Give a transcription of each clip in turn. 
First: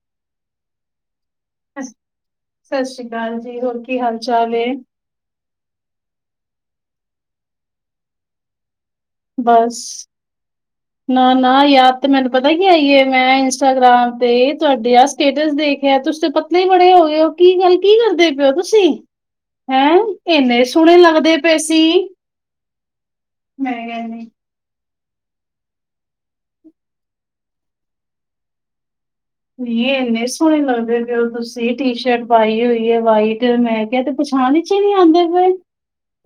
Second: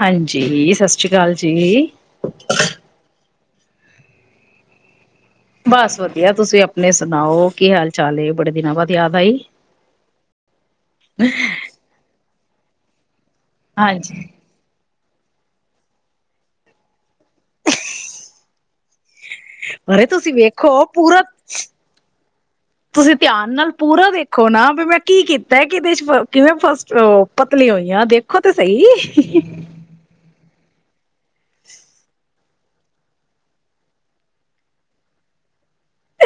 ਹਾਂਜੀ ਸਤਿ ਸ੍ਰੀ ਕਾਲ ਜੀ। ਸਤਿ ਸ੍ਰੀ ਅਕਾਲ ਜੀ ਹੋਰ ਕੀ ਹਾਲ ਚਾਲ ਐ। ਬਸ ਵਧੀਆ ਤੁਸੀਂ ਆਪਣੀ ਸੁਣਾਓ ਕੀ ਹਾਲ ਚਾਲ ਏ ਬੜੇ ਦਿਨਾਂ ਬਾਦ ਬਸ। ਨਾ ਨਾ ਯਾਦ ਤੇ ਮੈਨੂੰ ਪਤਾ ਕੀ ਆਈ ਏ ਮੈਂ ਇੰਸਟਾਗ੍ਰਾਮ ਹਾਂਜੀ, ਤੇ ਤੁਹਾਡੇ ਆਸ ਸਟੇਟਸ ਦੇਖਿਐ ਤੁਸੀ ਤੇ ਪਤਲੇ ਈ ਬੜੇ ਹੋ ਗਏ ਓ ਕੀ ਗੱਲ ਕੀ ਕਰਦੇ ਪਏ ਓ ਤੁਸੀਂ? ਹੈਂ ਅਰੇ ਤੁਸੀਂ ਏਨੇ ਸੋਹਣੇ ਲੱਗਦੇ ਪਏ ਸੀ। ਤੁਸੀ ਧਿਆਨ ਨਾਲ ਮੈਂ ਪੂਰਾ ਕਹਿੰਦੀ ਵੇਖੋ ਨਾ ਵੀ ਮੈਂ ਕੀ ਕੀਤੈ ਕਿਦੇ ਚ ਫ ਕਿਵੇਂ ਫਸਟ ਓ ਪਤਲੀ ਹੋਈ ਆ ਦੇਖੋ ਤੇ ਸਈ। ਨੀ ਏ ਏਨੇ ਸੋਹਨੇ ਲਗਦੇ ਓ ਤੁਸੀ ਟੀਸ਼ਰਟ ਪਾਈ ਹੋਈ ਏ ਵਾਈਟ ਮੈਂ ਕਿਹਾ ਏ ਤੇ ਪਛਾਣ ਚ ਈ ਨੀ ਆਂਦੇ ਪਏ।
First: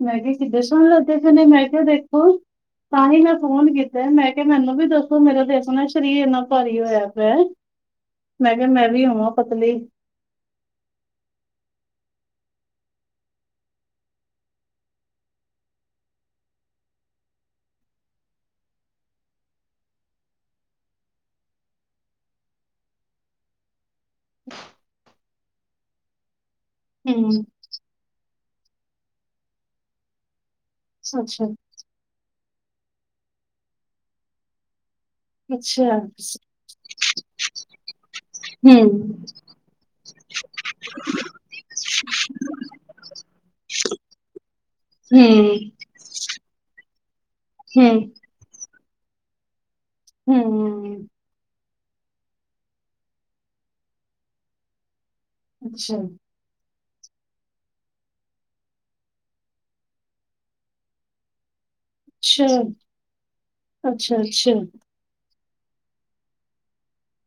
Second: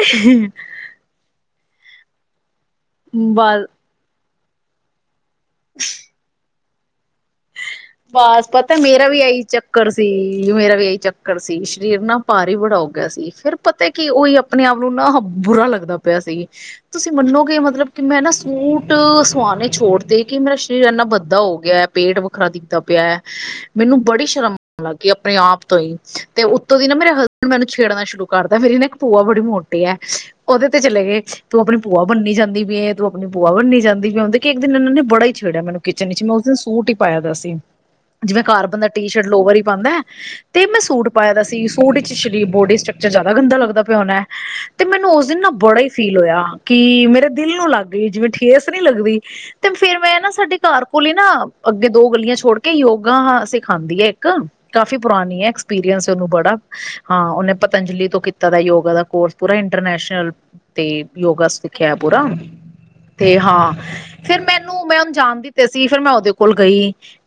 ਮੈਂ ਕਿਹਾ ਕਿਦੇ ਸੋਹਣੇ ਲੱਗਦੇ ਪਏ ਨੇ ਮੈਂ ਕਿਹਾ ਦੇਖੋ ਤਾਂਹੀ ਮੈਂ ਬਸ ਫੋਨ ਕੀਤੈ ਮੈਂ ਕੇ ਮੈਨੂੰ ਵੀ ਦੱਸੋ ਮੇਰਾ ਤੇ ਆਪਣਾ ਸਰੀਰ ਏਨਾ ਭਾਰੀ ਹੋਇਆ ਪਿਐ। ਬਾਸ ਪਤੈ ਮੇਰਾ ਵੀ ਇਹੀ ਚੱਕਰ ਸੀ ਮੇਰਾ ਵੀ ਇਹੀ ਚੱਕਰ ਸੀ ਸਰੀਰ ਨਾ ਭਾਰੀ ਬੜਾ ਹੋਗਿਆ ਸੀ ਫੇਰ ਪਤਾ ਕੀ ਉਹੀ ਆਪਣੇ ਆਪ ਨੂੰ ਨਾ ਬੁਰਾ ਲਗਦਾ ਪਿਆ ਸੀ ਤੁਸੀਂ ਮੰਨ ਮੰਨੋਗੇ ਮਤਲਬ ਕਿ ਮੈਂ ਨਾ ਸੂਟ ਸਵਾਨੇ ਛੋੜ ਤੇ ਕਿ ਮੇਰਾ ਸਰੀਰ ਏਨਾ ਬੱਦਾ ਹੋ ਗਿਆ ਪੇਟ ਵੱਖਰਾ ਦਿ ਦਾ ਪਿਆ ਮੈਨੂੰ ਬੜੀ ਸ਼ਰਮ ਆਨ ਗੀ ਪਈ ਆਪਣੇ ਆਪ ਤੋਂ ਈ ਤੇ ਉਤ ਤੋਂ ਦੀ ਨਾ ਮੇਰੇ ਹੂੰ, ਹਸਬੈਂਡ ਮੈਨੂੰ ਛੇੜਨਾ ਸ਼ੁਰੂ ਕਰਦਾ ਮੇਰੀ ਨਾ ਇੱਕ ਪੂਆ ਬੜੀ ਮੋਟੀ ਹਐ। ਓਦੇ ਤੇ ਚਲੇ ਗਏ, ਅੱਛਾ, ਤੂੰ ਆਪਣੀ ਭੂਆ ਬਨੀ ਜਾਂਦੀ ਪਈਏ, ਤੂੰ ਆਪਣੀ ਭੂਆ ਬਨੀ ਜਾਂਦੀ ਪਈ ਏ ਹੁਨ ਦੇਖੀ ਇੱਕ ਦਿਨ ਏਨਨਾ ਨੇ ਬੜਾ ਹੀ ਛੇੜਿਆ ਮੈਨੂੰ ਅੱਛਾ, ਕਿਚਨ ਇਚ ਮੈਂ ਉਸ ਦਿਨ ਸੂਟ ਈ ਪਿਆ ਦਾ ਸੀ। ਜਿਵੇ ਘਰ ਹੂੰ, ਬੰਦਾ ਟੀਸ਼ਰਟ ਲੋਵਰ ਈ ਪਾਂਦਾਏ ਤੇ ਮੈਂ ਸੂਟ ਪਾਇਆ ਦਾ ਸੀ ਸੂਟ ਵਿੱਚ ਸ਼ਰੀ ਬੋਡੀ [unintelligible] ਜਾਦਾ ਗੰਦਾ ਲੱਗਦਾ ਪਿਆ ਹੋਣੈ ਤੇ ਮੈਨੂੰ ਉਸ ਦਿਨ ਨਾ ਹੂੰ, ਬੜਾ ਈ ਫੀਲ ਹੋਇਆ ਕਿ ਮੇਰੇ ਦਿਲ ਨੂੰ ਲੱਗ ਵੀ ਹੂੰ, ਜਿਵੇ ਠੇਸ ਨੀ ਲੱਗਦੀ ਤੇ ਫਿਰ ਮੈਂ ਨਾ ਸਾਡੇ ਘਰ ਹੂੰ, ਕੋਲ ਈ ਨਾ ਅੱਗੇ ਦੋ ਗਲੀਆ ਛੋੜ ਯੋਗਾ ਹਾ ਸਿਖਾਉਂਦੀ ਐ ਇੱਕ ਕਾਫ਼ੀ ਪੁਰਾਣੀ ਐ ਅੱਛਾ। ਐਕਸਪੀਰੀਅੰਸ ਐ ਓਹਨੁ ਬੜਾ। ਹਾਂ ਉਹਨੇ ਪਤੰਜਲੀ ਤੋਂ ਕੀਤਾ ਦਾ ਯੋਗਾ ਦਾ ਕੋਰਸ ਪੂਰਾ ਇੰਟਰਨੈਸ਼ਨਲ ਤੇ ਯੋਗਾ ਸਿਖ ਖੇਆ ਪੂਰਾ ਅੱਛਾ, ਤੇ ਹਾਂ ਅੱਛਾ, ਫਿਰ ਅੱਛਾ। ਮੈਨੂੰ ਮੈਂ ਓਹਨੁ ਜਾਣਦੀ ਤੇ ਸੀ ਫੇਰ ਮੈਂ ਉਹਦੇ ਕੋਲ ਗਈ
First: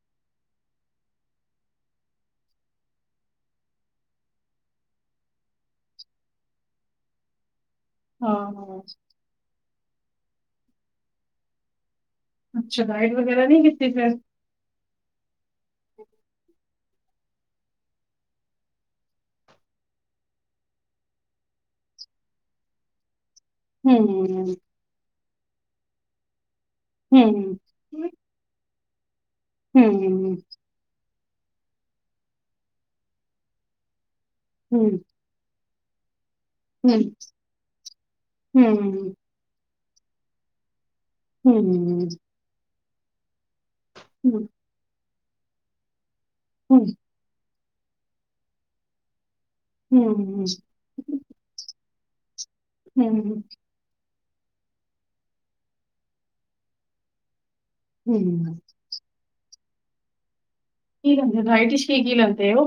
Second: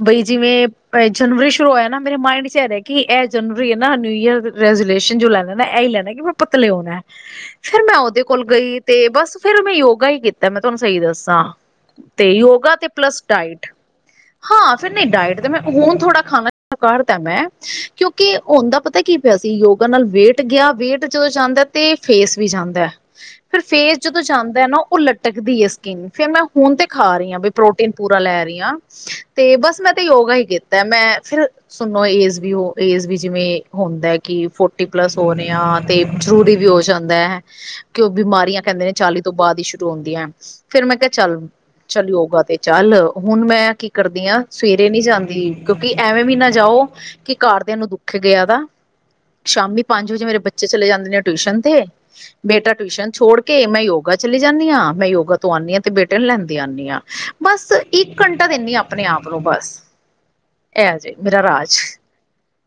ਬਈ ਜਿਵੇ ਜਨਵਰੀ ਸ਼ੁਰੂ ਹੋਇਆ ਨਾ ਮੇਰੇ ਮਾਇੰਡ ਚ ਐ ਰਿਹਾ ਕਿ ਇਹ ਜਨਵਰੀ ਹੈ ਮੈਂ ਨਿਊ ਈਅਰ ਰੈਜੂਲੇ ਜੋ ਲੈਣਾ ਨਾ ਏਯੀ ਲੈਣਾ ਕਿ ਮੈਂ ਪਤਲੇ ਹੋਣੈ ਫਿਰ ਮੈਂ ਉਹਦੇ ਕੋਲ ਗਈ ਹਾਂ, ਤੇ ਬਸ ਫਿਰ ਮੈਂ ਯੋਗਾ ਹੀ ਕੀਤਾ ਮੈਂ ਤੁਹਾਨੂੰ ਸਹੀ ਦੱਸਾਂ ਤੇ ਯੋਗਾ ਅੱਛਾ ਤੇ ਪਲੱਸ ਵਗੈਰਾ ਨਹੀਂ ਡਾਇਟ ਕੀਤੀ ਫਿਰ? ਹਾਂ ਫਿਰ ਨਹੀ ਡਾਇਟ ਤੇ ਮੈਂ ਹੁਣ ਥੋੜ੍ਹਾ ਖਾਣਾ ਭਾਰਦਾ ਮੈਂ ਕਿਉਂਕਿ ਹੋਂਦਾ ਪਤਾ ਕੀ ਪਿਆ ਸੀ ਯੋਗਾ ਨਾਲ ਵੇਟ ਗਿਆ ਵੇਟ ਜੋ ਜਾਂਦੈ ਤੇ ਫੇਸ ਵੀ ਜਾਂਦਾ ਐ ਫਿਰ ਫੇਸ ਜਦੋ ਹੂੰ, ਜਾਂਦੈ ਐ ਨਾ ਉਹ ਲਟਕਦੀ ਹੈ ਸਕਿੰਨ ਫੇਰ ਮੈਂ ਹੁਣ ਤੇ ਖਾ ਹੂੰ, ਰਹੀ ਹਾਂ ਬਈ ਹੂੰ, ਪ੍ਰੋਟੀਨ ਹੂੰ, ਪੂਰਾ ਲੈ ਰਹੀ ਆ ਤੇ ਬਸ ਮੈਂ ਤਾਂ ਯੋਗਾ ਹੂੰ, ਹੀ ਕੀਤੈ ਮੈਂ ਫਿਰ ਸੁਣੋ ਏਜ ਵੀ ਏਜ ਵੀ ਜਿਵੇ ਹੁੰਦੈ ਕਿ ਫੋਰਟੀ ਹੂੰ, ਪਲੱਸ ਹੋਨੇ ਆ ਜਰੂਰੀ ਵੀ ਹੋ ਹੂੰ, ਜਾਂਦੈ ਕਿ ਉਹ ਬਿਮਾਰੀਆਂ ਕਹਿੰਦੇ ਨੇ ਹੂੰ, ਚਾਲੀ ਤੋਂ ਬਾਅਦ ਈ ਸ਼ੁਰੂ ਹੁੰਦੀਐਂ ਫਿਰ ਮੈਂ ਕਿਹਾ ਚੱਲ ਹੂੰ, ਚੱਲ ਯੋਗਾ ਤੇ ਚੱਲ ਹੁਣ ਮੈਂ ਕੀ ਕਰਦੀ ਆ ਸਵੇਰੇ ਨੀ ਜਾਂਦੀ ਕਿਉਂਕਿ ਐਵੇਂ ਵੀ ਨਾ ਜਾਓ ਕਿ ਘਰਦਿਆ ਨੂੰ ਦੁੱਖ ਏ ਗਿਆ ਦਾ ਸ਼ਾਮੀ ਪੰਜ ਵਜੇ ਮੇਰੇ ਬੱਚੇ ਚਲੇ ਜਾਂਦੇ ਨੇ ਟਿਊਸ਼ਨ ਤੇ ਬੇਟਾ ਟਿਊਸ਼ਨ ਛੋਡ ਹੂੰ, ਕੇ ਮੈਂ ਯੋਗਾ ਚਲੀ ਜਾਨੀ ਆ ਮੈਂ ਯੋਗਾ ਤੋਂ ਆਉਂਦੀ ਆ ਤੇ ਬੇਟੇ ਨੂੰ ਲੈਂਦੀ ਆਨੀ ਆ ਬਸ ਇੱਕ ਘੰਟਾ ਹੂੰ। ਦਿੰਨੀ ਆ ਪ ਨੂੰ ਬਸ ਇਹ ਕੀ ਜੇ ਲੈਂਦੇ ਮੇਰਾ ਓ ਡਾਇਟ ਰਾਜ ਚ ਕੀ ਕੀ ਲੈਂਦੇ ਓ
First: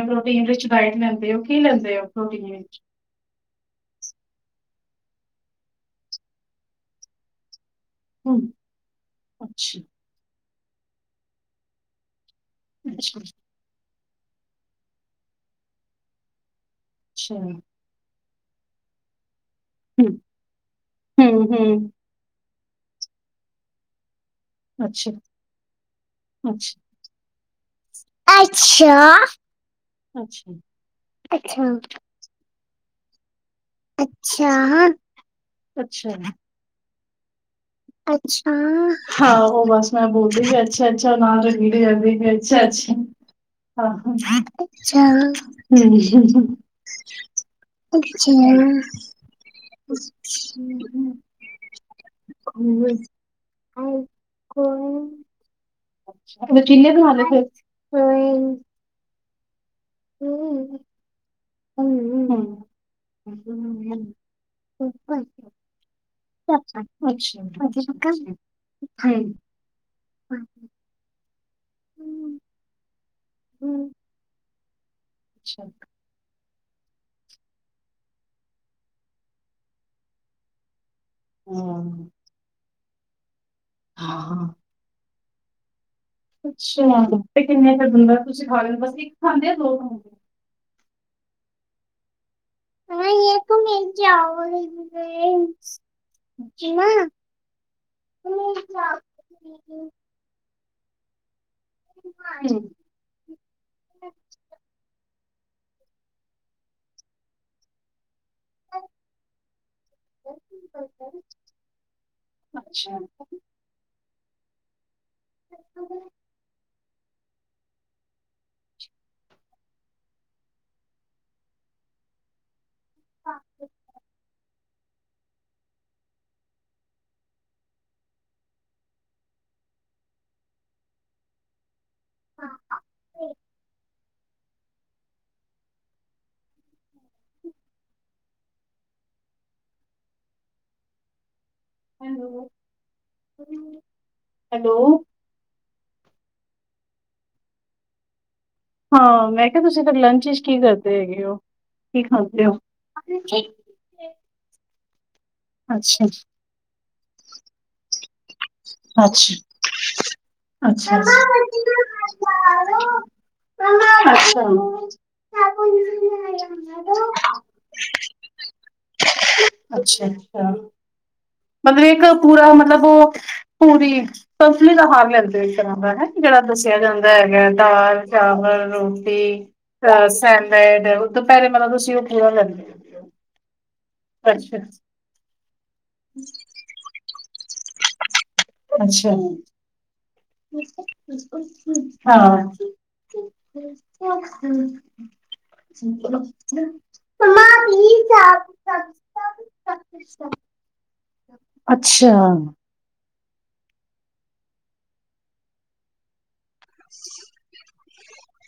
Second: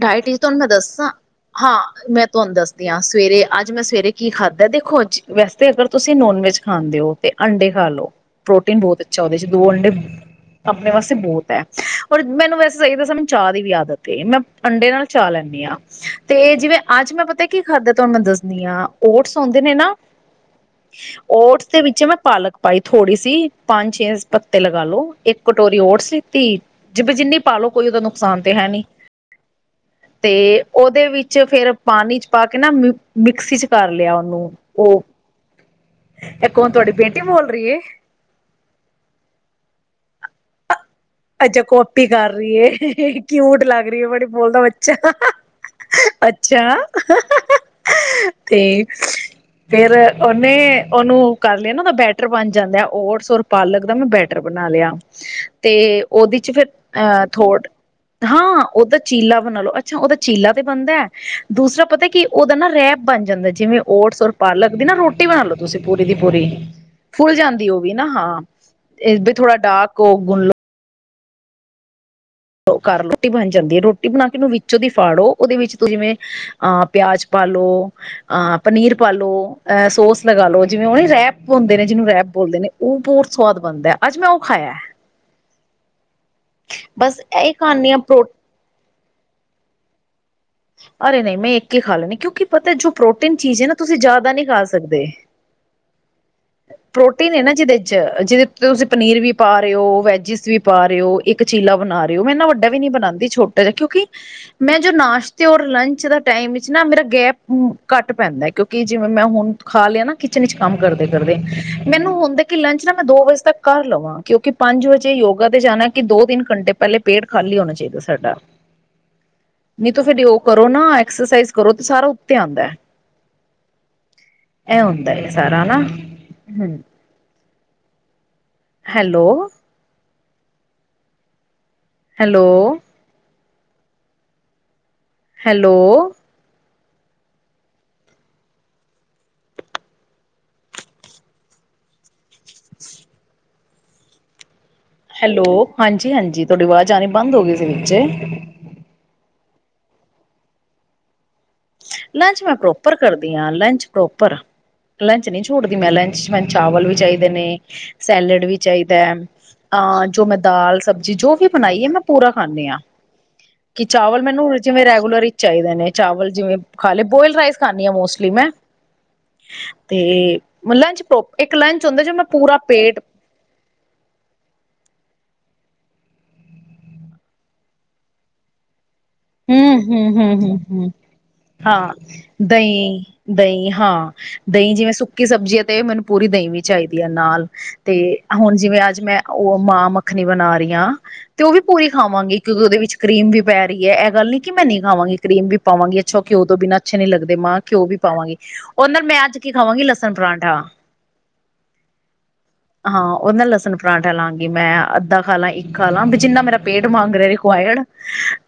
ਡਾਇਟ ਚ ਤੁਹਾਨੂੰ ਮੈਂ ਦੱਸਾਂ ਹੋ, ਕੀ ਹਾਂ ਲੈਂਦੇ ਹੋ ਮੈਂ ਪ੍ਰੋਟੀਨ ਤੁਹਾਨੂੰ ਵਿੱਚ? ਦੱਸਦੀ ਆ ਸਵੇਰੇ ਅੱਜ ਮੈਂ ਸਵੇਰੇ ਕੀ ਖਾਦੈ ਦੇਖੋ ਅੱਜ ਵੈਸੇ 'ਤੇ ਅਗਰ ਤੁਸੀ ਨੋਨ ਵੈਜ ਖਾਂਦੇ ਓ ਤੇ ਆਂਡੇ ਖਾਲੋ ਹੂੰ, ਪ੍ਰੋਟੀਨ ਬਹੁਤ ਅੱਛਾ ਓਦੇ 'ਚ ਦੋ ਆਂਡੇ ਆਪਣੇ ਵਾਸਤੇ ਬਹੁਤ ਐ ਔਰ ਮੈਨੂੰ ਵੈਸੇ ਸਹੀ ਦਸਾ ਅੱਛਾ, ਮੈਨੂੰ ਚਾਹ ਦੀ ਵੀ ਆਦਤ ਮੈਂ ਅੰਡੇ ਨਾਲ ਚਾਹ ਲੈਨੀ ਆ ਤੇ ਜਿਵੇਂ ਅੱਜ ਮੈਂ ਅੱਛਾ। ਪਤਾ ਕੀ ਖਾਧੈ ਤੁਹਾਨੂੰ ਮੈਂ ਦਸਨੀ ਆ ਓਟਸ ਓਹਦੇ ਨੇ ਨਾ ਹੂੰ ਹੂੰ ਹੂੰ ਓਟਸ ਦੇ ਵਿੱਚ ਮੈਂ ਪਾਲਕ ਪਾਈ ਥੋੜ੍ਹੀ ਸੀ ਪੰਜ ਛੇ ਪੱਤੇ ਲਗਾਲੋ ਅੱਛਾ ਇੱਕ ਕਟੋਰੀ ਓਟਸ ਲਿਤੀ ਅੱਛਾ ਜਿਵੇ ਜਿੰਨੀ ਪਾਲੋ ਕੋਈ ਉਹਦਾ ਨੁਕਸਾਨ ਤੇ ਹੈ ਨੀ ਅੱਛਾ ਤੇ ਅੱਛਾ ਉਹਦੇ ਵਿੱਚ ਅੱਛਾ ਫੇਰ ਪਾਣੀ 'ਚ ਪਾ ਕੇ ਕ ਨਾ ਮਿਕਸੀ ਚ ਕਰ ਲਿਆ ਓਹਨੂੰ ਅੱਛਾ ਉਹ ਅੱਛਾ ਇੱਕ ਹੁਣ ਤੁਹਾਡੇ ਪੀ ਅੱਛਾ ਹਾਹੋ ਬਸ ਮੈਂ ਬੋਲਦੀ ਅੱਛਾ ਅੱਛਾ ਨਾਲ ਅੱਛਾ ਰਪੀਟ ਕਾਪੀ ਜਾਂਦੀ ਕਰ ਰਹੀ ਅੱਛਾ ਅੱਛਾ ਏ ਕਿਊਟ ਲੱਗ ਰਹੀ ਹੈ ਬੜੀ ਬੋਲਦਾ ਅੱਛਾ ਬੱਚਾ ਹਮ ਅੱਛਾ ਅੱਛਾ। ਤੇ ਫੇਰ ਉਹਨੇ ਉਹਨੂੰ ਕਰ ਲਿਆ ਨਾ ਉਹਦਾ ਬੈਟਰ ਬਣ ਜਾਂਦ ਆ ਓਟਸ ਔਰ ਪਾਲਕ ਦਾ ਹੂੰ ਮੈਂ ਬੈਟਰ ਬਣਾ ਲਿਆ ਕੋਈ ਤੇ ਉਹਦੇ ਚ ਫਿਰ ਕਿੰਨੇ ਬਣਾ ਲਏ ਅਹ ਫਿਰ ਥੋੜ ਕੋਈ ਹਾਂ ਉਹਦਾ ਚੀਲਾ ਬਣਾ ਲਓ। ਅੱਛ ਉਹਦਾ ਚੀਲਾ ਤੇ ਬਣਦਾ ਦੂਸਰਾ ਪਤਾ ਕਿ ਉਹਦਾ ਹੂੰ ਨਾ ਰੈਪ ਬਣ ਜਾਂਦਾ ਜਿਵੇਂ ਓਟਸ ਔਰ ਪਾਲਕ ਦੇ ਵਿੱਚ। ਨਾ ਉੱਪਰ ਰੋਟੀ ਬਣਾ ਲੋ ਤੁਸੀਂ ਪੂਰੀ ਦੀ ਪੂਰੀ ਫੁੱਲ ਅੱਛਾ ਜਾਂਦੀ ਉਹ ਵੀ ਨਾ ਹਾਂ। ਇਹ ਵੀ ਹੂੰ ਥੋੜਾ ਡਾਕ ਹੋ ਗੁਣਲੋ ਵਿੱਚੋ ਦੀ ਫਾੜੋ ਉਹਦੇ ਅੱਛਾ ਵਿੱਚ ਤੁਲਵੇ ਅ ਪਿਆਜ ਪਾਲੋ ਅ ਪਨੀਰ ਪਾਲੋ ਅਹ ਸੋਸ ਲਗਾ ਲੋ ਜਿਵੇਂ [unintelligible] ਉਹ ਰਹਿਪ ਹੁੰਦੇ ਨੇ ਹਾਂ ਜਿਹਨੂੰ ਰਹਿਪ ਬੋਲਦੇ ਨੇ ਉਹ ਬਹੁਤ ਸਵਾਦ ਬਣਦਾ ਅੱਜ ਮੈਂ ਉਹ ਹਾਂ ਖਾਇਆ। ਅੱਛਾ ਬਸ ਤੇ ਇਹ ਕਿੰਨੇ ਫ ਖਾਂਦੀ ਹਾਂ ਦਿਨ ਦਾ ਪ੍ਰੋ ਤੁਸੀਂ ਖਾ ਲੈਦੇ ਬਸ ਇੱਕ ਖਾਂਦੇ ਆ ਦੋ ਖਾਂਦੇ ਅਰੇ ਨਹੀਂ ਮੈਂ ਇੱਕ ਹੀ ਖਾ ਲੈਦੀ ਕਿਉਂਕਿ ਪਤਾ ਜੋ ਪ੍ਰੋਟੀਨ ਚੀਜ਼ ਹੈ ਨਾ ਤੁਸੀਂ ਜ਼ਿਆਦਾ ਨਹੀਂ ਖਾ ਸਕਦੇ ਪ੍ਰੋਟੀਨ ਹੈ ਨਾ ਜਿਹਦੇ ਚ ਜਿਹਦੇ ਹਮ, ਤੁਸੀਂ ਪਨੀਰ ਵੀ ਪਾ ਰਹੇ ਹੋ ਵੈਜਿਸ ਵੀ ਪਾ ਰਹੇ ਹੋ ਇੱਕ ਚੀਲਾ ਬਣਾ ਰਹੇ ਹੋ ਮੈਂਨਾ ਵੱਡਾ ਵੀ ਨੀ ਬਣਾਉਂਦੀ ਛੋਟਾ ਜਿਹਾ ਕਿਉਂਕਿ ਮੈਂ ਜੋ ਨਾਸ਼ ਤੇ ਰ ਲੰਚ ਦਾ ਟਾਈਮ ਵਿੱਚ ਨਾ ਮੇਰਾ ਗੈਪ ਘੱਟ ਪੈਂਦਾ ਕਿਉਂਕਿ ਜਿਵੇਂ ਮੈਂ ਹੁਣ ਖਾ ਲਿਆ ਨਾ ਕਿਚਨ ਵਿੱਚ ਕੰਮ ਕਰਦੇ ਕਰਦੇ ਮੈਨੂੰ ਹੁੰਦਾ ਕਿ ਲੰਚ ਨਾ ਅੱਛਾ ਮ ਦੋ ਵਜੇ ਤੱਕ ਕਰ ਲਵਾਂ ਕਿਉਂਕਿ ਪੰਜ ਵਜੇ ਯੋਗਾ ਤੇ ਜਾਣਾ ਕਿ ਦੋ ਤਿੰਨ ਘੰਟੇ ਪਹਿਲੇ ਪੇਟ ਖਾਲੀ ਹੋਣਾ ਚਾਹੀਦਾ ਸਾਡਾ ਨੀ ਫੇਿਰ ਯੋਗ ਕਰੋ ਨਾ ਐਕਸਰਸਾਈਜ਼ ਕਰੋ ਤੇ ਸਾਰਾ ਉੱਤੇ ਆਉਂਦਾ ਹੈ ਇਹ ਹੁੰਦਾ ਹੈ ਸਾਰਾ ਨਾ ਹਮ hello hello. Hello. Hello hello hello ਹਾਂਜੀ-ਹਾਂਜੀ ਤੁਹਾਡੀ ਆਵਾਜ਼ ਆਣੀ ਬੰਦ ਹੋ ਗਈ ਸੀ ਵਿੱਚੇ- ਹਾਂ ਮੈਂ ਕਿਹਾ ਤੁਸੀਂ ਤਾਂ ਲੰਚ ਵਿਚ ਕੀ ਕਰਦੇ ਹੈਗੇ ਹੋ? ਕੀ ਲੰਚ ਖਾਂਦੇ ਮੈਂ ਹੋ ਪ੍ਰੋਪਰ ਕਰਦੀ ਹਾਂ ਲੰਚ ਪ੍ਰੋਪਰ ਲੰਚ ਨਹੀਂ ਛੋੜਦੀ ਮੈਂ ਅੱਛਾ ਲੰਚ ਮੈਨੂੰ ਚਾਵਲ ਵੀ ਚਾਹੀਦੇ ਨੇ ਸੈਲਡ ਵੀ ਚਾਹੀਦਾ ਅੱਛਾ ਅਹ ਜੋ ਮੈਂ ਦਾਲ ਅੱਛਾ ਸਬਜ਼ੀ ਜੋ ਵੀ ਬਣਾਈ ਹੈ ਮੈਂ ਪੂਰਾ ਖਾਂਣੀ ਹਾਂ। ਕਿ ਚਾਵਲ ਮੈਨੂੰ ਜਿਵੇਂ ਰੈਗੂਲਰ ਹੀ ਚਾਹੀਦੇ ਨੇ ਚਾਵਲ ਜਿਵੇਂ ਹਲੇ ਬੋਤਲ ਰਾਈਸ ਖਾਂਣੀ ਹਾਂ ਮੋਸਟਲੀ ਮੈਂ ਅੱਛਾ ਅੱਛਾ ਤੈ ਲੰਚ ਚ ਬ ਮਤਲਬ ਇੱਕ ਪੂਰਾ ਮਤਲਬ ਉਹ ਪੂਰੀ ਸੰਤੁਲਿਤ ਆਹਾਰ ਲੈਂਦੇ। ਦਾ ਹੈ ਜਿਹੜਾ ਦੱਸਿਆ ਜਾਂਦਾ ਹੈਗਾ ਦਾਲ-ਚਾਵਲ -ਰੋਟੀ ਅ ਹੂੰ-ਹੂੰ-ਹੂੰ-ਹੂੰ ਸੈਲਡ ਦੁਪਹਿਰੇ ਮਤਲਬ ਹਾਂ ਤੁਸੀਂ ਉਹ ਪੂਰਾ ਲੈਂਦੇ ਦਹੀਂ ਹੋ ਦਹੀਂ। ਹਾਂ ਅੱਛਾ ਦਹੀਂ ਜਿਵੇਂ ਸੁੱਕੀ ਸਬਜ਼ੀ ਆ ਤੇ ਮੈਨੂੰ ਪੂਰੀ ਦਹੀਂ ਵੀ ਚਾਹੀਦੀ ਹੈ ਨਾਲ ਤੇ- ਹੁਣ ਜਿਵੇਂ ਅੱਜ ਅੱਛਾ ਮੈਂ ਉਹ ਮਾਂ-ਮ ੱਖਣੀ ਬਣਾ ਰਹੀ ਹ ਤੇ ਉਹ ਵੀ ਪੂਰੀ ਖਾਵਾਂਗੀ ਕਿਉਂਕਿ ਉਹਦੇ ਵਿੱਚ ਕਰੀਮ ਵੀ ਪੈ ਰਹੀ ਏ ਏਗ ਗੱਲ ਨਹੀਂ ਕਿ ਮੈਂ ਹਾਂ ਨਹੀਂ ਖਾਵਾਂਗੀ ਕਰੀਮ ਵੀ ਪਾਵਾਂਗੀ ਅੱਛਾ ਘਿਓ ਤੋਂ ਬਿਨਾਂ ਅੱਛੇ ਨੀ ਲੱਗਦੇ ਮਮਾ ਮਾਂਹ ਘਿਓ ਵੀ ਪਲੀਜ਼ ਪਾਵਾਂਗੀ ਆਪ ਸਭ ਉਹਦੇ ਨਾਲ ਮੈ ਮੈਂ ਅੱਜ ਕੀ ਸਭ ਖਾਵਾਂਗੀ ਸਭ ਲਸਣ ਸਭ ਪਰਾਂਠਾ ਅੱਛਾ। ਹਾਂ ਉਹਦੇ ਨਾਲ ਲਸਣ ਪਰਾਂਠਾ ਲਾਗੀ ਮੈਂ ਅੱਧਾ ਖਾ ਲਾ ਇੱਕ ਖਾ ਲਾ ਵੀ ਜਿੰਨਾ ਮੇਰਾ ਪੇਟ ਮੰਗ ਰਹਾ ਰਿਕੁਆਇਰਡ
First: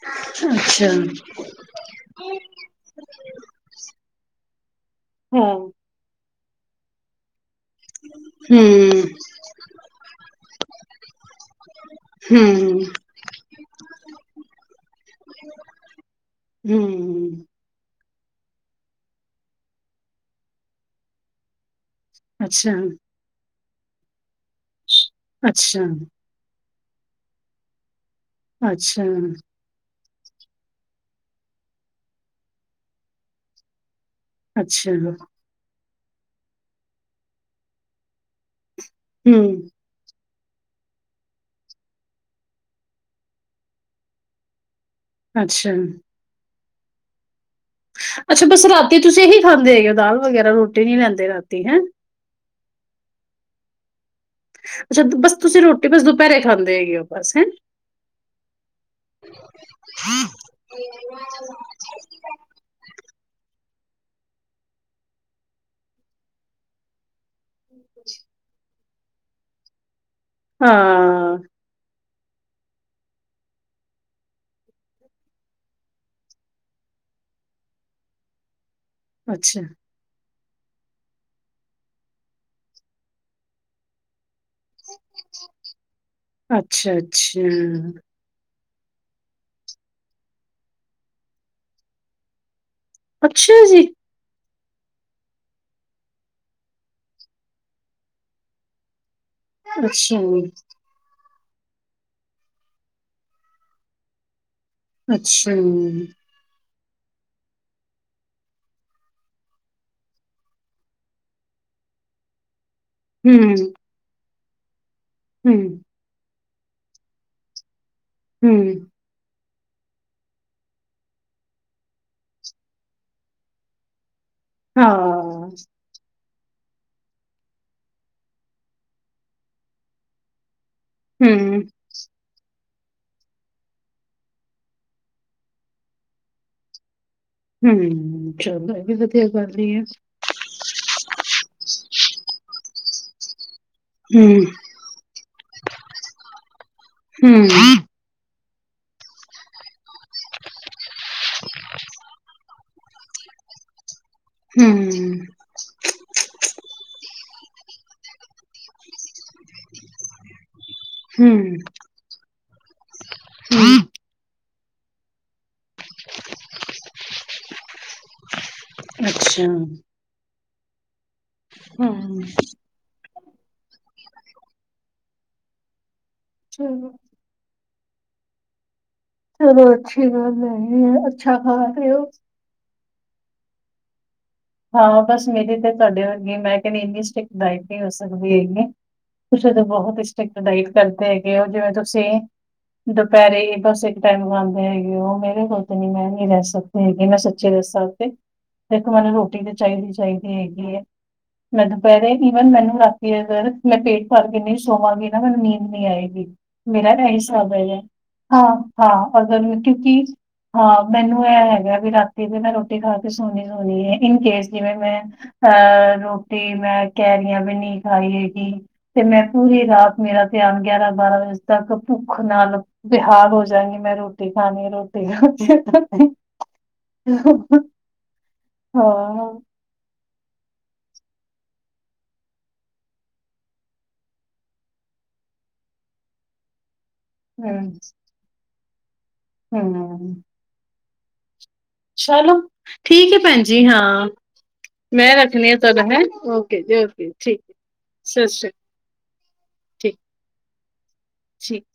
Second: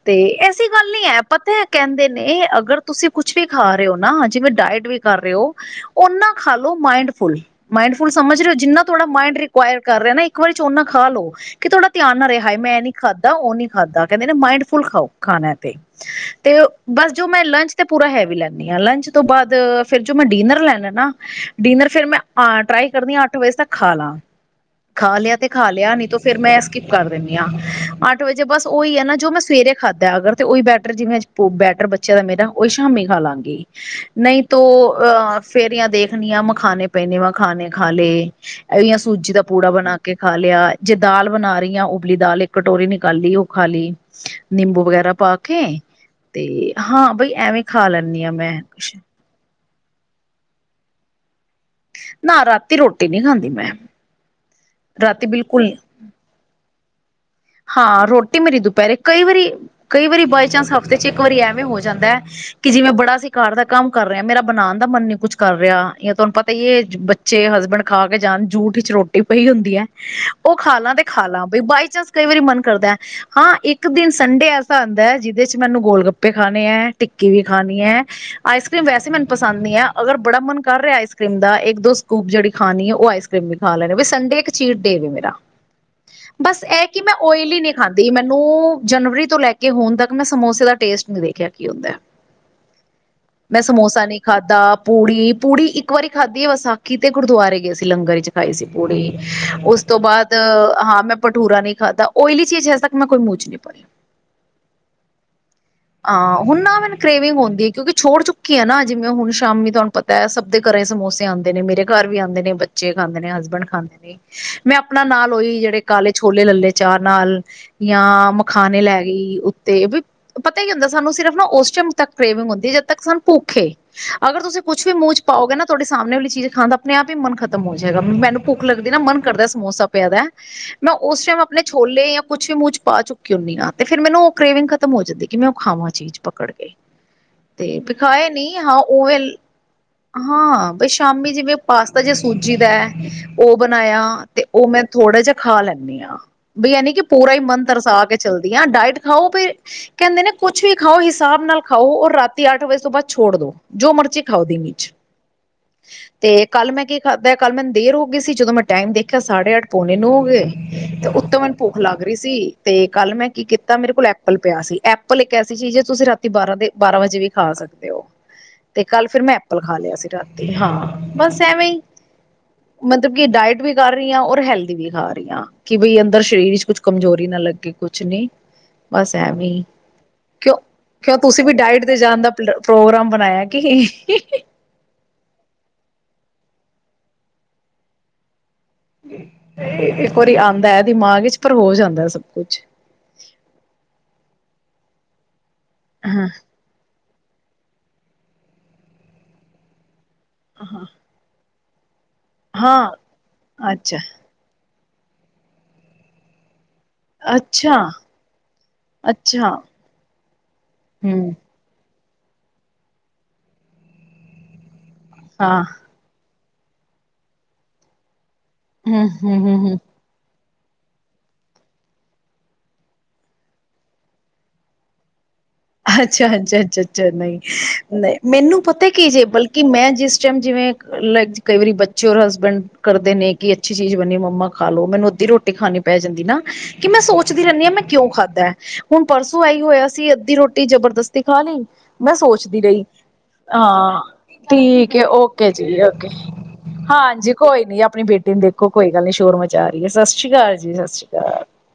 ਤੇ ਅੱਛਾ ੱਲ ਨਹੀਂ ਹੈ ਪਤਾ ਕਹਿੰਦੇ ਨੇ ਅਗਰ ਤੁਸੀਂ ਕੁਛ ਵੀ ਖਾ ਰਹੇ ਹੋ ਨਾ ਜਿਵੇਂ ਡਾਇਟ ਵੀ ਕਰ ਰਹੇ ਹੋ ਹਮ ਉਹ ਖਾਲੋ ਮਾਈੰਡਫੁਲ ਮਾਇੰਡ ਫੁੱਲ ਸਮਝ ਰਹੇ ਹੋ ਜਿੰਨਾ ਹਮ ਤੁਹਾਡਾ ਮਡ ਰਿਕੁਆਇਰ ਕਰ ਰਿਹਾ ਨਾ ਇੱਕ ਵਾਰੀ ਓਨਾ ਖਾ ਲਓ ਕਿ ਤੁਹਾਡਾ ਧਿਆਨ ਨਾ ਰਹੇ ਹਾਏ ਮੈਂ ਨੀ ਖਾਧਾ ਉਹ ਨੀ ਖਾਧਾ ਕਹਿੰਦੇ ਨਾ ਮਾਇੰਡ ਫੁੱਲ ਖਾਓ। ਖਾਣਾ ਤੇ ਤੇ ਬਸ ਜੋ ਮੈਂ ਹਮ ਲੰਚ ਤੇ ਪੂਰਾ ਹੈਵੀ ਲੈਂਦੀ ਹਾਂ ਲੰਚ ਤੋਂ ਬਾਅਦ ਫਿਰ ਜੋ ਮੈਂ ਡਿਨਰ ਲੈਣਾ ਨਾ ਡਿਨਰ ਫੇਰ ਮੈਂ ਅੱਛਾ ਟਰਾਈ ਕਰਦੀ ਹਾਂ ਅੱਠ ਵਜੇ ਤੱਕ ਖਾ ਲਾ ਖਾ ਲਿਆ ਤੇ ਖਾ ਅੱਛਾ ਲਿਆ ਨਹੀਂ ਤੇ ਫਿਰ ਮੈਂ ਸਕਿਪ ਕਰ ਦਿੰਦੀ ਹਾਂ ਅੱਠ ਵਜੇ ਬਸ ਉਹੀ ਹੈ ਅੱਛਾ ਨਾ ਜੋ ਮੈਂ ਸਵੇਰੇ ਖਾਧਾ, ਅਗਰ ਤੇ ਉਹੀ ਬੈਟਰ ਜਿਵੇਂ ਅੱਜ ਬੈਟਰ ਬੱਚੇ ਦਾ ਮੇਰਾ, ਉਹੀ ਸ਼ਾਮੀ ਹੀ ਖਾ ਲਾਂਗੀ। ਨਹੀਂ ਤੋ, ਅੱਛਾ ਅ ਫੇਰ ਯਾ ਦੇਖਨੀ ਆ ਮਖਾਣੇ ਪਏ ਨੇ, ਮਖਾਨੇ ਖਾ ਲੇ। ਇਹ ਯਾ ਸੂਜੀ ਦਾ ਹਮ ਪੂੜਾ ਬਣਾ ਕੇ ਖਾ ਲਿਆ, ਜੇ ਦਾਲ ਬਣਾ ਰਹੀ ਆ, ਉਬਲੀ ਦਾਲ ਇੱਕ ਕਟੋਰੀ ਨਿਕਾਲੀ, ਉਹ ਖਾ ਲੀ । ਨਿੰਬੂ ਵਗੈਰਾ ਪਾ ਕੇ, ਅੱਛਾ ਤੇ ਹਾਂ । ਬਈ ਐਵੇਂ ਖਾ ਲੈਂਦੀ ਆ ਅੱਛਾ ਮੈਂ ਬਸ ਰਾਤੀ । ਤੁਸੀਂ ਇਹੀ ਖਾਂਦੇ ਅਇਓ ਦਾਲ ਵਗੈਰਾ, ਰੋਟੀ ਨਹੀਂ ਲੈਂਦੇ ਰਾਤੀ, ਹੈਂ? ਨਾ, ਰਾਤੀ ਰੋਟੀ ਨਹੀਂ ਖਾਂਦੀ ਮੈਂ। ਅੱਛਾ, ਰਾਤੀ ਬਸ ਤੁਸੀਂ ਬਿਲਕੁਲ ਰੋਟੀ ਬਸ ਦੁਪਹਿਰੇ ਖਾਂਦੇ ਹੈਗੇ ਹੋ ਬਸ ਹੈਂ ਹਾਂ ਰੋਟੀ ਮੇਰੀ ਦੁਪਹਿਰੇ, ਕਈ ਵਾਰੀ, ਕਈ ਵਾਰੀ ਬਾਈ ਚਾਂਸ ਹਫ਼ਤੇ ਚ ਇੱਕ ਵਾਰੀ ਐਵੇਂ ਹੋ ਜਾਂਦਾ ਕਿ ਜਿਵੇਂ ਬੜਾ ਅਸੀ ਘਰ ਦਾ ਕੰਮ ਕਰ ਰਹੇ ਹਾਂ, ਮੇਰਾ ਬਣਾਉਣ ਦਾ ਮਨ ਨੀ ਕੁੱਛ ਕਰ ਰਿਹਾ, ਜਾਂ ਤੁਹਾਨੂੰ ਪਤਾ ਈ ਏ ਬੱਚੇ ਹਸਬੈਂਡ ਖਾ ਕੇ ਜਾਣ, ਜੂਠ ਵਿੱਚ ਰੋਟੀ ਪਈ ਹੁੰਦੀ ਹੈ, ਉਹ ਖਾ ਲਾਂ ਤੇ ਖਾ ਹਾਂ ਲਾਂ। ਬਈ ਬਾਏ ਚਾਂਸ ਕਈ ਵਾਰੀ ਮਨ ਕਰਦਾ, ਹਾਂ ਇੱਕ ਦਿਨ ਸੰਡੇ ਐਸਾ ਆਂਦੈ ਜਿਦੇ ਚ ਮੈਨੂੰ ਗੋਲ ਗੱਪੇ ਖਾਣੇ ਏ, ਟਿੱਕੀ ਕੀ ਵੀ ਖਾਣੀ ਹੈ, ਆਈਸ ਕ੍ਰੀਮ ਵੈਸੇ ਮੈਨੂੰ ਅੱਛਾ ਪਸੰਦ ਨਹੀਂ ਹੈ, ਅਗਰ ਬੜਾ ਮਨ ਕਰ ਰਿਹਾ ਆਈਸ ਕ੍ਰੀਮ ਦਾ, ਇੱਕ ਦੋ ਸਕੂਪ ਜਿਹੜੀ ਖਾਣੀ ਹੈ ਉਹ ਆਈਸ ਕਰ੍ਰੀਮ ਵੀ ਖਾ ਲੈਣੀ। ਵੀ ਸੰਡੇ ਇੱਕ ਚੀਟ ਡੇ ਵੇ ਮੇਰਾ । ਬਸ ਇਹ ਅੱਛਾ ਕਿ ਮੈਂ ਅੱਛਾ ਓਇਲੀ ਨੀ ਹੀ ਖਾਂਦੀ। ਮੈਨੂੰ ਉਹ ਜਨਵਰੀ ਤੋਂ ਲੈ ਕੇ ਹੁਣ ਤੱਕ ਮੈਂ ਸਮੋਸੇ ਦਾ ਟੇਸਟ ਨਹੀਂ ਵੇਖਿਆ, ਕੀ ਹੁੰਦਾ। ਮੈਂ ਅੱਛਾ ਜੀ ਸਮੋਸਾ ਨਹੀਂ ਖਾ ਦਾ, ਪੂੜੀ, ਪੂੜੀ ਇੱਕ ਵਾਰੀ ਖਾਧੀ ਏ, ਵਿਸਾਖੀ ਤੇ ਗੁਰਦੁਆਰੇ ਗਏ ਸੀ। ਲੰਗਰ ਚ ਖਾਈ ਸੀ ਪੂਰੀ। ਉਸ ਤੋਂ ਅੱਛਾ ਬਾਅਦ, ਜੀ, ਹਾਂ ਮੈਂ ਭਠੂਰਾ ਨਹੀਂ ਦਾ, ਓਇਲੀ ਚੀਜ਼ ਹਜੇ ਤੱਕ ਮੈਂ ਕੋਈ ਮੂਹ ਚ ਨਹੀਂ ਪਾਈ। ਅੱਛਾ। ਜੀ। ਹਾਂ ਹੁਣ ਨਾ ਮੈਨ ਕ੍ਰੇਵਿੰਗ ਹੁੰਦੀ ਹੈ ਕਿਉਂਕਿ ਛੋੜ ਚੁੱਕੀ ਹੈ ਨਾ, ਜਿਵੇਂ ਹੁਣ ਸ਼ਾਮੀ ਤੁਹਾਨੂੰ ਪਤਾ ਸਭ ਦੇ ਘਰਾਂ ਚ ਸਮੋਸੇ ਆਉਂਦੇ ਨੇ, ਮੇਰੇ ਘਰ ਵੀ ਆਉਂਦੇ ਨੇ, ਬੱਚੇ ਖਾਂਦੇ ਨੇ, ਹੂੰ, ਹਸਬੈਂਡ ਖਾਂਦੇ ਨੇ। ਮੈਂ ਆਪਣਾ ਨਾਲ ਉਹੀ ਹੂੰ, ਜਿਹੜੇ ਕਾਲ ਛੋਲ ਛੋਲੇ ਲੱਲੇ ਚਾਹ ਨਾਲ ਜਾਂ ਮਖਾਣੇ ਹੂੰ, ਲੈ ਗਈ ਉੱਤੇ। ਵਈ ਪਤਾ ਕਿ ਹੁੰਦਾ, ਸਾਨੂੰ ਸਿਰਫ ਨਾ ਉਸ ਟਾਈਮ ਤੱਕ ਕ੍ਰੇਵਿੰਗ ਹੁੰਦੀ ਏ, ਜਦ ਤੱਕ ਸਾਨੂੰ ਭੁਖ ਏ। ਅਗਰ ਤੁਸੀਂ ਕੁਛ ਵੀ ਮੁਹ ਚ ਹਾਂ, ਪਾਓਗੇ ਨਾ ਤੁਹਾਡੇ ਸਾਮਣੇ ਵਾਲੀ ਚੀਜ਼ ਖਾਣ ਦਾ ਆਪਣੇ ਆਪ ਹੀ ਮਨ ਖਤਮ ਹੋ ਜਾਏਗਾ, ਮੈਨੂੰ ਭੁੱਖ ਲੱਗਦੀ ਨਾ, ਮਨ ਕਰਦਾ ਸਮੋਸਾ ਪਿਆ ਦੈ। ਮੈਂ ਉਸ ਟਾਈਮ ਹੂੰ, ਆਪਣੇ ਛੋਲੇ ਜਾਂ ਕੁਛ ਵੀ ਮੂੰਹ 'ਚ ਪਾ ਚੁੱਕ ਹੁੰਦੀ ਹਾਂ। ਫਿਰ ਮੈਨ ਉਹ ਕ੍ਰੇਵਿੰਗ ਖਤਮ ਹੋ ਜਾਂਦੀ ਏ। ਕਿ ਮੈਂ ਉਹ ਖਾਵਾਂ ਚੀਜ਼ ਪਕੜ ਕੇ । ਤੇ, ਤੇ ਖਾਇਆ ਹੂੰ, ਨਹੀਂ, ਚਲੋ ਹਾਂ ਇਹ ਵੀ ਓ ਵਧੀਆ ਵੈਲ ਗੱਲ ਈ ਐ। ਹਾਂ ਬ ਸ਼ਾਮੀ ਜਿਵੇਂ ਪਾਸਤਾ ਜਾਂ ਸੂਜ ਸੂਜੀ ਦੈ, ਉਹ ਬਣਾਇਆ ਤੇ ਹੂੰ, ਉਹ ਮੈਂ ਥੋੜ੍ਹਾ ਜਾ ਖਾ ਲੈਂਦੀ ਹਾਂ। ਬਈ ਇਹ ਨੀ ਕਿ ਪੂਰਾ ਹੀ ਹੂੰ, ਮਨ ਤਰਸਾ ਕੇ ਚੱਲਦੀ ਆ, ਡਾਇਟ ਖਾਓ ਫਿਰ ਕਹਿੰਦੇ ਨੇ, ਕੁਛ ਵੀ ਖਾਓ, ਹਿਸਾਬ ਨਾਲ ਖਾਓ । ਔਰ ਰਾਤੀ ਅੱਠ ਵਜੇ ਤੋਂ ਬਾਅਦ ਛੋੜ ਦੋ, ਜੋ ਮਰਜੀ ਖਾਓ ਦਿਨ ਚ, ਹੂੰ, ਤੇ ਕੱਲ੍ਹ ਮੈਂ ਕੀ ਖਾਧਾ, ਕੱਲ ਮੈਨੂੰ ਦੇਰ ਹੋ ਗਈ ਸੀ। ਜਦੋਂ ਮੈਂ ਟਾਈਮ ਦੇਖਿਆ, ਸਾਢੇ ਅੱਠ ਪੌਣੇ ਨੋਂ ਹੋ ਗਏ ਤੇ ਉੱਤੋਂ ਮੈਨੂੰ ਹੂੰ, ਭੁੱਖ ਲੱਗ ਰਹੀ ਸੀ, ਤੇ ਕੱਲ ਮੈਂ ਕੀ ਕੀਤਾ। ਹੂੰ, ਮੇਰੇ ਕੋਲ ਐਪਲ ਪਿਆ ਸੀ। ਐਪਲ ਇੱਕ ਐਸੀ ਚੀਜ਼ ਹੈ ਤੁਸੀਂ ਰਾਤੀ ਬਾਰਾਂ ਦੇ ਬਾਰਾਂ ਵਜੇ ਵੀ ਖਾ ਸਕਦੇ ਹੋ। ਤੇ ਕੱਲ ਫੇਿ ਮੈਂ ਅੱਛਾ ਐਪਲ ਖਾ ਲਿਆ ਸੀ ਰਾਤੀ। ਹਾਂ, ਬਸ ਐਵੇਂ ਹੀ। ਹੂੰ, ਮਤਲਬ ਕਿ ਡਾਇਟ ਵੀ ਕਰ ਰਹੀ ਹਾਂ ਔਰ ਹੈਲਦੀ ਵੀ ਖਾ ਰਹੀ ਹਾਂ । ਕਿ ਬਈ ਅੰਦਰ ਸਰੀਰ ਚ ਕੁਛ ਚਲੋ ਕਮਜ਼ੋਰੀ ਨਾ ਲੱਗੇ। ਕੁਛ ਨੀ, ਬਸ ਐਵੇਂ ਈ ਚਲੋ ਅੱਛੀ ਗੱਲ ।ਕਿਉਂ, ਹੈਗੀ ਐ, ਕਿਉਂ ਅੱਛਾ ਤੁਸੀਂ ਵੀ ਖਾ ਡਾਇਟ ਰਹੇ ਤੇ ਓ। ਜਾਣ ਦਾ ਪਲੈ ਪ੍ਰੋਗਰਾਮ ਬਣਾਇਆ ਕੀ? ਹੀਂ ਹੀਂ ਹਾਂ ਬਸ ਮੇਰੀ ਤੇ ਤੁਹਾਡੇ ਵਰਗੀ, ਮੈਂ ਕਹਿੰਦੀ ਇੰਨੀ ਸਟ੍ਰਿਕਟ ਡਾਇਟ ਨਹੀਂ ਹੋ ਸਕਦੀ ਹੈਗੀ। ਤੁਸੀ ਤੇ ਬਹੁਤ ਹੀ ਇੱਕ ਵਾਰੀ ਸਟ੍ਰਿਕਟ ਡਾਇਟ ਆਉਂਦਾ ਹੈ ਕਰਦੇ ਦਿਮਾਗ ਵਿੱਚ ਹੈਗੇ ਓ । ਪਰ ਜਿਵੇਂ ਹੋ ਜਾਂਦਾ ਤੁਸੀਂ ਸਭ ਕੁਛ ਦੁਪਹਿਰੇ ਬਸ ਇੱਕ ਟਾਈਮ ਆਉਂ ਹੈਗੀ, ਉਹ ਮੇਰੇ ਕੋਲ ਤੇ ਨੀ, ਮੈਂ ਹਾਂ ਨੀ ਲੈ ਸਕਦੀ ਹੈਗੀ। ਮੈਂ ਸੱਚੀ ਦੱਸਾਂ ਤੇ, ਇੱਕ ਵਾਰੀ ਰੋਕ ਚਾਹੀਦੀ ਚਾਹੀਦੀ ਹੈਗੀ ਏ ਹਾਂ । ਮੈ ਤੋ ਬੈਰੇ ਈਵਨ ਮੈਨੂੰ ਹਾਂ ਰਾਤੀ ਅਗਰ ਮੈਂ ਅੱਛਾ ਪੇਟ ਭਰ ਕੇ ਨਹੀਂ ਸੌਵਾਂਗੀ ਨਾ ਮੈਨੂੰ ਨੀਂਦ ਨਹੀਂ ਆਏਗੀ। ਮੇਰਾ ਤਾਂ ਹਿਸਾਬ ਏ ਅੱਛਾ ਵੇ। ਹਾਂ ਹਾਂ, ਅਗਰ, ਅੱਛਾ ਕਿਉਂਕਿ ਹਾਂ ਮੈਨੂੰ ਹਮ ਇਹ ਹੈਗਾ ਵੀ ਰਾਤ ਮੈਂ ਰੋਟੀ ਖਾ ਕੇ ਸੋਹਣੀ ਸੋਹਣੀ ਹੈ ਇਨਕੇਸ ਜਿਵੇਂ ਮੈਂ ਹਾਂ ਅਹ ਰੋ ਮੈਂ ਕੈਰੀਆਂ ਵੀ ਨ ਖਾਈ ਹੈਗੀ ਤੇ ਹਮ ਮੈਂ ਹਮ ਹਮ ਪੂਰੀ ਹਮ ਰਾਤ ਮੇਰਾ। ਨ ਗਿਆਰਾਂ ਬਾਰਾਂ ਵਜੇ ਤੱਕ ਭੁੱਖ ਨਾਲ ਵਿਹਾਲ ਹੋ ਜਾਗੀ ਮੈਂ ਰੋਟੀ ਖਾਣੀ ਰੋਟੀ ਖਾਣੀ। ਅੱਛਾ ਅੱਛਾ ਅੱਛਾ ਅੱਛਾ ਨਹੀਂ ਨਹੀਂ ਮੈਨੂੰ ਪੁਤਾ ਹਾਂ ਕੀ ਜੇ ਬਲਕਿ ਮੈਂ ਇਸ ਟਾਈਮ ਜਿਵੇਂ ਲਾਈ ਕਈ ਵਾਰੀ ਬੱਚੇ ਔਰ ਹਸਬੈਂਡ ਕਰਦੇ ਨੇ ਕਿ ਅੱਛੀ ਚੀਜ਼ ਬਣੀ ਮੰਮਾ ਖਾ ਲੋ ਮੈਨੂੰ ਉਦੀ ਰੋਟੀ ਖਾਣੀ ਪੈ ਜਾਂਦੀ ਨਾ। ਕਿ ਮੈਂ ਸੋਚਦੀ ਰਹਿੰਦੀ ਹੂੰ, ਹਾਂ ਮੈਂ ਕਿਉਂ ਖਾਧਾ ਹੁਣ ਪਰਸੋਂ ਆਈ ਹੋਇਆ ਸੀ ਹੂੰ। ਅੱਧੀ ਰੋਟੀ ਜਬਰਦਸਤੀ ਖਾ ਲਈ। ਮੈਂ ਚਲੋ ਸੋਚਦੀ ਰਹੀ ਠੀਕ ਹੈ ਭੈਣ ਜੀ ਹਾਂ। ਠੀਕ ਹੈ ਮੈਂ ਓਕੇ ਰੱਖਣੀ ਆ ਜੀ ਤੁਹਾਨੂੰ ਹੈਂ ਓਕੇ ਓਕੇ ਜੀ ਓਕੇ ਹਾਂਜੀ ਠੀਕ ਹੈ। ਕੋਈ ਨੀ ਆਪਣੀ ਸਤਿ ਬੇਟੀ ਨੂੰ ਸ਼੍ਰੀ ਅਕਾਲ ਦੇਖੋ ਕੋਈ ਗੱਲ ਨੀ ਸ਼ੋਰ ਹੈ ਠੀਕ ਸਤਿ ਸ਼੍ਰੀ ਅਕਾਲੀ। ਠੀਕ।